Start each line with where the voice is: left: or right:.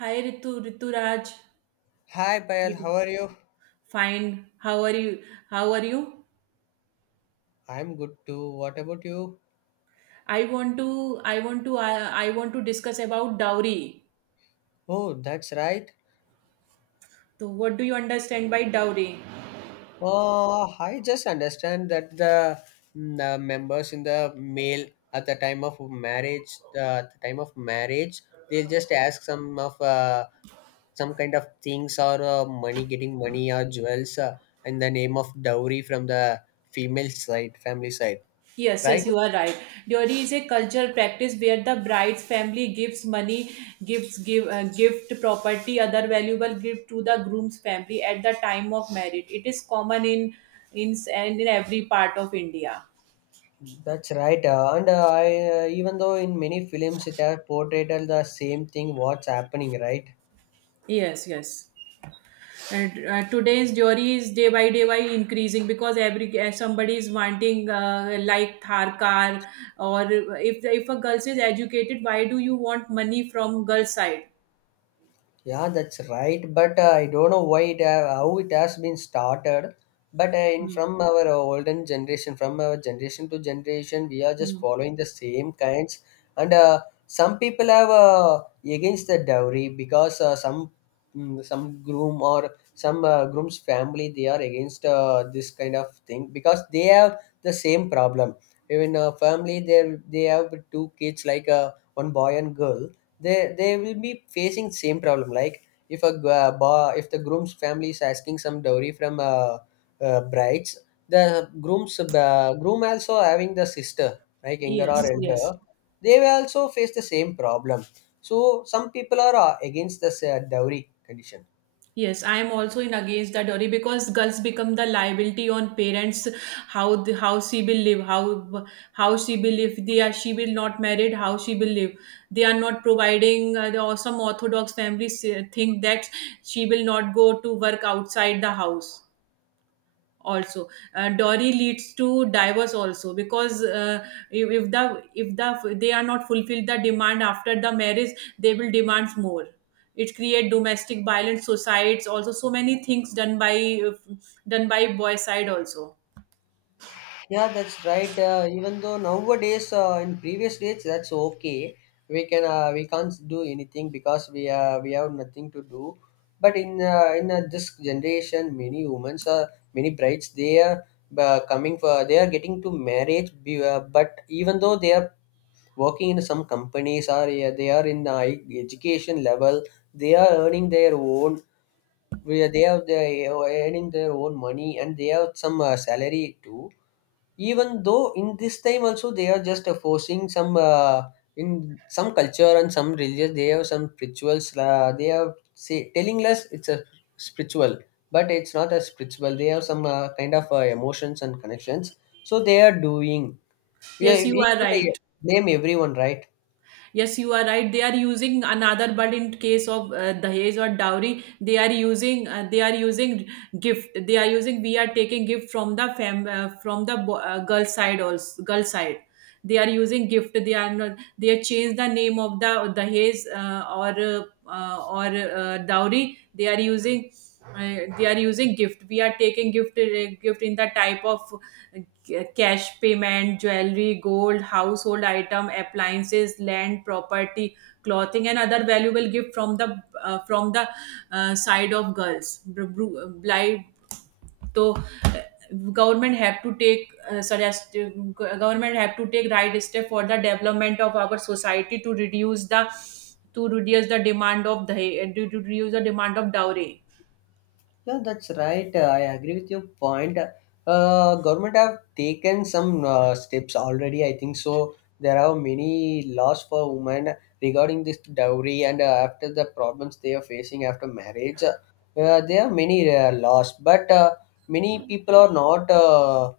right: Hi Ritu, Rituraj,
left: Hi, Payal.
right: Ritu-
left: How are you?
right: fine. How are you? How are you?
left: I'm good too. What about you?
right: I want to, I want to, I want to discuss about dowry.
left: Oh, that's right.
right: So, what do you understand by dowry?
left: Oh, I just understand that the members in the mail at the time of at the time of marriage, they'll just ask some of some kind of things or money, getting money or jewels in the name of dowry from the female side, family side,
right: Yes, yes,
left: right?
right: you are right. Dowry is a cultural practice where the bride's family gives money, gives give gift, property, other valuable gift to the groom's family at the time of marriage. It is common in every part of India.
left: That's right, and I even though in many films it has portrayed the same thing what's happening, right?
right: Yes, yes. And, today's jury is day by day by increasing because every somebody is wanting like Thar car or if a girl is educated, why do you want money from girl side?
left: Yeah, that's right. But I don't know how it has been started. But in
right: Hmm.
left: from our olden generation, from our generation to generation, we are just
right: Hmm.
left: following the same kinds. And Some people have against the dowry because some groom or some groom's family, they are against this kind of thing because they have the same problem. Even a family, they have two kids like one boy and girl, they will be facing same problem like if if the groom's family is asking some dowry from brides, the groom also having the sister like younger or
right: Yes,
left: elder,
right: yes.
left: they will also face the same problem. So some people are against the dowry condition.
right: Yes, I am also in against that dowry because girls become the liability on parents. How the, how she will live, how how she will live. They are She will not married. How she will live. They are not providing. Or some orthodox families think that she will not go to work outside the house also. Dowry leads to divorce also because if they are not fulfilled the demand after the marriage, they will demand more. It create domestic violence, suicides also, so many things done by done by boy side also.
left: Yeah, that's right. Even though nowadays, in previous days, that's okay. We can't do anything because we have nothing to do. But in this generation, many brides, they are coming for they are getting to marriage. But even though they are working in some companies or they are in the high education level, they are earning their own. They they are earning their own money and they have some salary too. Even though in this time also, they are just forcing some in some culture and some religious, they have some rituals. They are say telling us it's a spiritual, but it's not a spiritual. They have some kind of emotions and connections. So they are doing. We, are,
right: Yes, you
left: we
right: are
left: can't
right: right.
left: uh, blame everyone, right?
right: Yes, you are right. They are using another, but in case of dahej or dowry, they are using gift. They are using, we are taking gift from the fam from the girl side also, girl side. They are using gift. They are not. They have changed the name of the dahej or dowry. They are using. They are using gift. We are taking gift in the type of cash payment, jewelry, gold, household item, appliances, land, property, clothing, and other valuable gift from the uh, from the side of girls. Br- bru- Bli- तो Government have to take suggest government have to take right step for the development of our society to reduce the demand of the, to reduce the demand of dowry.
left: Yeah, that's right. I agree with your point. Government have taken some steps already, I think so. There are many laws for women regarding this dowry and after the problems they are facing after marriage. There are many laws, but many people are not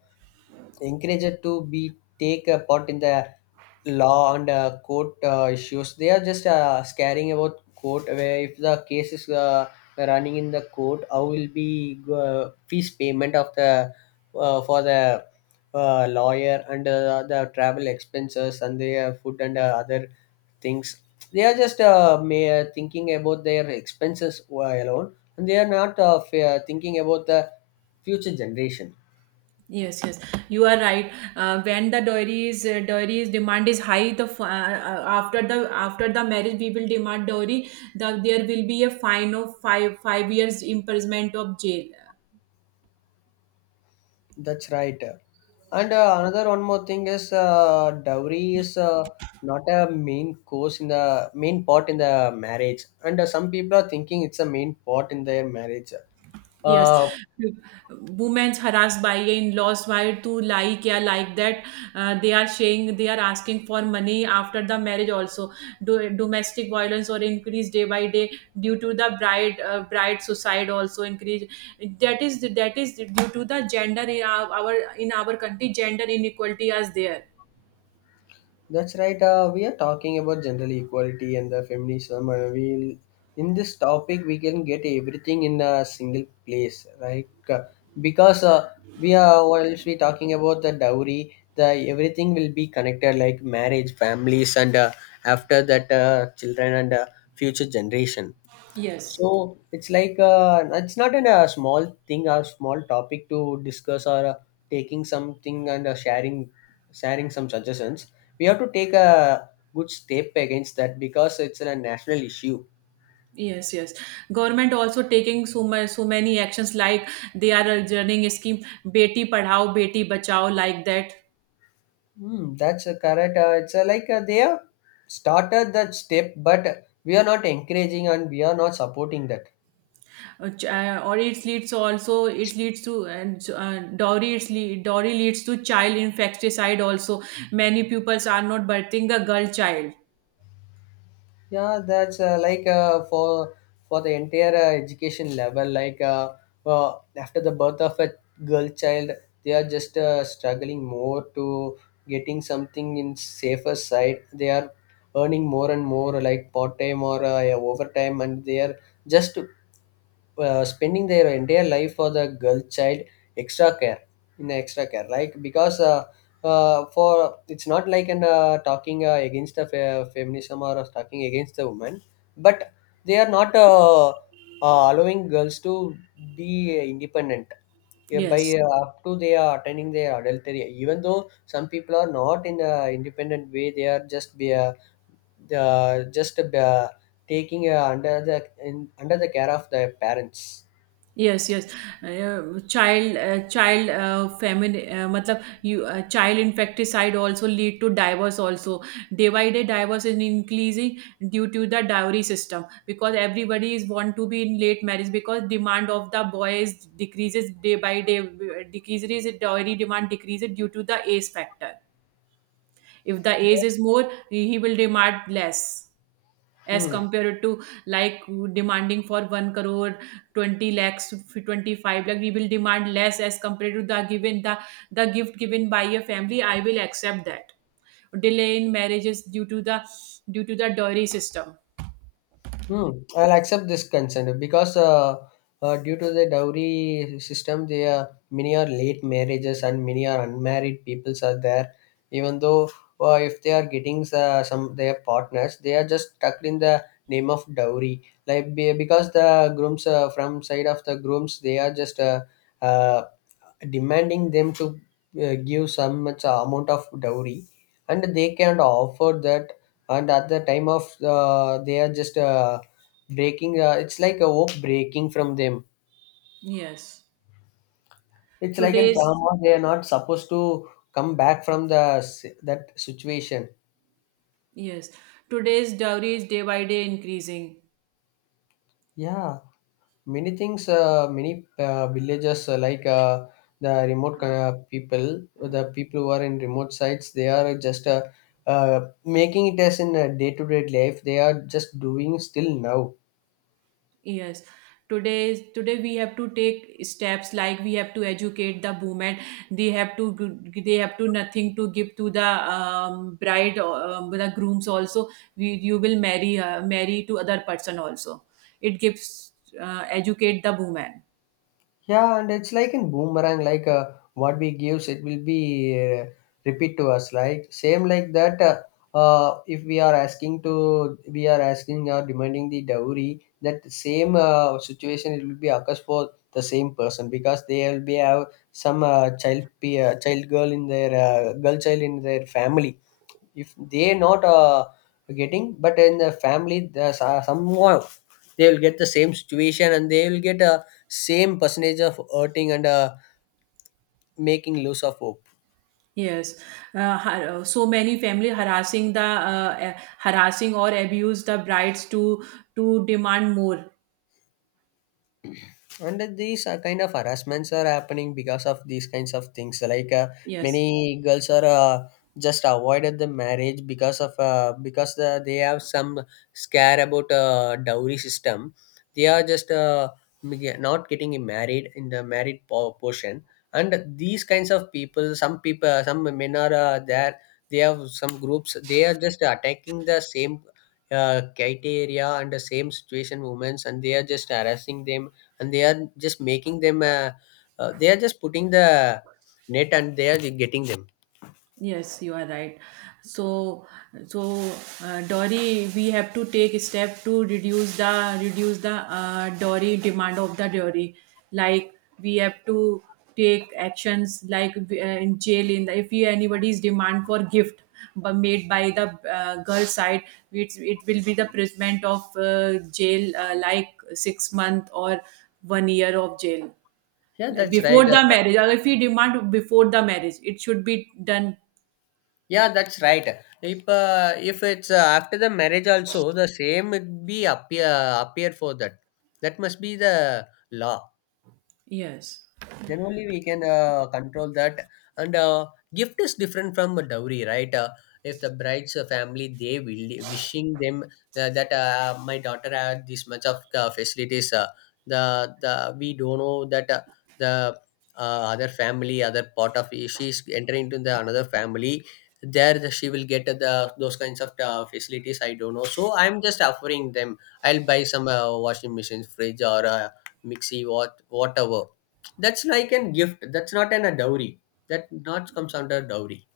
left: encouraged to be take a part in the law and court issues. They are just scaring about court, where if the case is running in the court, how will be fees payment of the for the lawyer and the travel expenses and their food and other things. They are just thinking about their expenses alone and they are not thinking about the future generation.
right: Yes, yes, you are right. When the dowry's demand is high, after the after the marriage, we will demand dowry. There will be a fine of five years imprisonment of jail.
left: That's right. And another one more thing is dowry is not a main course in the main part in the marriage. And some people are thinking it's a main part in their marriage.
right: Yes,
left: Uh,
right: women harassed by your in-laws, why to, like, yeah, like that. They are asking for money after the marriage also. Domestic violence or increase day by day due to the bride suicide also increase. That is due to the gender in our country. Gender inequality is there.
left: That's right. We are talking about gender equality and the feminism. We In this topic, we can get everything in a single place, right? Because we are whilst we talking about the dowry, the everything will be connected like marriage, families, and after that children and future generation.
right: Yes,
left: So it's like it's not in a small thing or small topic to discuss or taking something and sharing some suggestions. We have to take a good step against that because it's a national issue.
right: yes, yes. Government also taking so much, so many actions, like they are running a scheme, beti padhao beti bachao, like that.
left: Hmm, that's a correct. It's like They have started that step, but we are not encouraging and we are not supporting that.
right: Ch- or it leads also It leads to, and dowry it's le- dowry leads to child infanticide also. Many pupils are not birthing a girl child.
left: Yeah, that's like for the entire education level like after the birth of a girl child, they are just struggling more to getting something in safer side. They are earning more and more like part time or overtime, and they are just spending their entire life for the girl child extra care, like because for it's not like an talking against the feminism or talking against the woman, but they are not allowing girls to be independent by
right: Yes.
left: up to they are attaining their adultery. Even though some people are not in a independent way, they are just be the just taking under the under the care of their parents.
right: Yes, yes. Child, child, family. I mean, child infanticide also lead to divorce. Also, divided divorce is increasing due to the dowry system, because everybody is want to be in late marriage because demand of the boys decreases day by day. Decreases Dowry demand decreases due to the age factor. If the age
left: Yes.
right: is more, he will demand less, as
left: Hmm.
right: compared to, like, demanding for 1 crore 20 lakhs 25 lakh, we will demand less as compared to the given, the gift given by a family, I will accept that. Delay in marriages due to the, due to the dowry system.
left: Hmm. I'll accept this consent because due to the dowry system, they are many are late marriages and many are unmarried peoples are there. Even though if they are getting some their partners, they are just stuck in the name of dowry. Because the grooms from side of the grooms, they are just uh, demanding them to give some much amount of dowry, and they can't offer that. And at the time of they are just breaking it's like a hope breaking from them.
right: Yes.
left: It's like a
right: Today's,
left: trauma, they are not supposed to come back from that situation.
right: yes, today's dowry is day by day increasing.
left: Yeah, many things many villages the remote uh, people the people who are in remote sites, they are just uh, making it as in a day-to-day life, they are just doing still now.
right: Yes. Today we have to take steps, like we have to educate the women. They have to, they have to nothing to give to the bride or the grooms also. We, you will marry to other person also. It gives, educate the woman.
left: Yeah, and it's like in boomerang, like what we gives, it will be repeat to us. Like same like that. If we are asking to, we are asking or demanding the dowry, that same situation, it will be occurs for the same person because they will be have some child, pe- child girl in their girl child in their family. If they not getting, but in the family, somehow they will get the same situation and they will get a same percentage of hurting and making loss of hope.
right: Yes, so many family harassing or abuse the brides to demand more.
left: And these kind of harassments are happening because of these kinds of things like
right: Yes.
left: many girls are just avoided the marriage because of because they have some scare about dowry system. They are just not getting married in the portion. And these kinds of people, some people some men are there, they have some groups, they are just attacking the same criteria and the same situation women's, and they are just harassing them and they are just making them they are just putting the net and they are getting them.
right: Yes, you are right. So, so, Dory, we have to take step to reduce the Dory, demand of the Dory. Like, we have to take actions like, in jail. In the, if we, anybody's demand for gift but made by the girl side, it will be the punishment of jail, like 6 months or 1 year of jail.
left: Yeah,
right: Like
left: that's right.
right: before the marriage, or if we demand before the marriage, it should be done.
left: Yeah, that's right. If if it's after the marriage also, the same would be appear appear for that. That must be the law.
right: Yes.
left: Then only we can control that. And gift is different from a dowry, right? If the bride's family, they will wishing them that my daughter had this much of facilities, the the we don't know that the other family other part of, if she's entering into the another family, there the, she will get the those kinds of facilities, I don't know, so I'm just offering them. I'll buy some washing machines, fridge or mixie, what whatever. That's like a gift. That's not an a dowry. That not comes under dowry.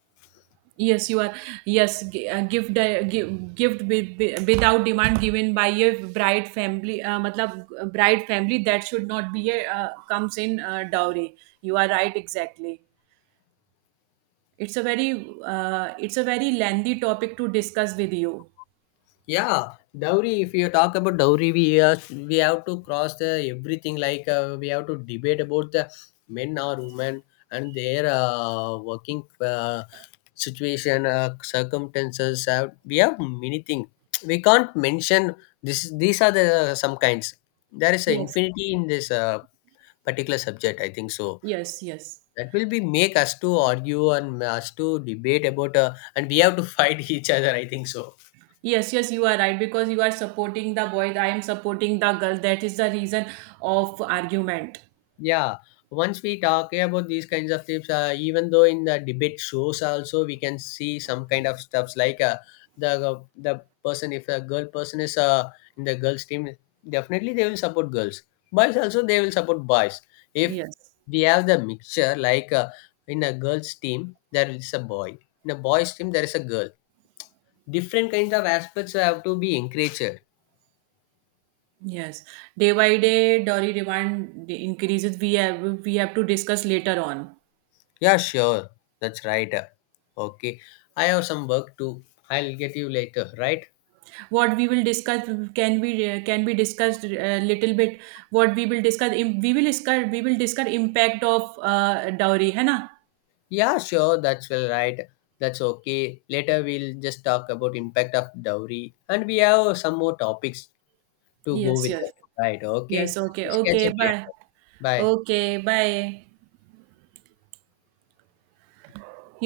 right: Yes, you are. Yes, gift without demand given by a bride family. Matlab, bride family, that should not be a, comes in dowry. You are right, exactly. It's a very lengthy topic to discuss with you.
left: Yeah, dowry. If you talk about dowry, we have to cross the everything. Like we have to debate about the men or women and their working situation, circumstances. We have many things. We can't mention this. These are the some kinds. There is an
right: Yes,
left: infinity in this particular subject, I think so.
right: yes, yes.
left: That will be make us to argue and us to debate about, and we have to fight each other, I think so.
right: Yes, yes, you are right, because you are supporting the boy, I am supporting the girl. That is the reason of argument.
left: Yeah. Once we talk about these kinds of tips, even though in the debate shows also, we can see some kind of stuffs like the person, if a girl person is in the girls team, definitely they will support girls. Boys also, they will support boys. If
right: Yes.
left: we have the mixture like in a girls team there is a boy, in a boys team there is a girl, different kinds of aspects have to be encouraged.
right: Yes, day by day, dairy demand increases. We have to discuss later on.
left: Yeah, sure. That's right. Okay. I have some work to. I'll get you later, right?
right: What we will discuss can be discussed a little bit. What we will discuss im- we will discuss impact of dowry, है ना?
left: Yeah, sure. That's well right. That's okay. Later we'll just talk about impact of dowry and we have some more topics to go
right: Yes,
left: with that.
right: yes,
left: Right.
right: yes.
left: Okay.
right: Okay,
left: Let's catch
right: okay.
left: up later.
right: Bye.
left: Bye.
right: Okay, bye. You.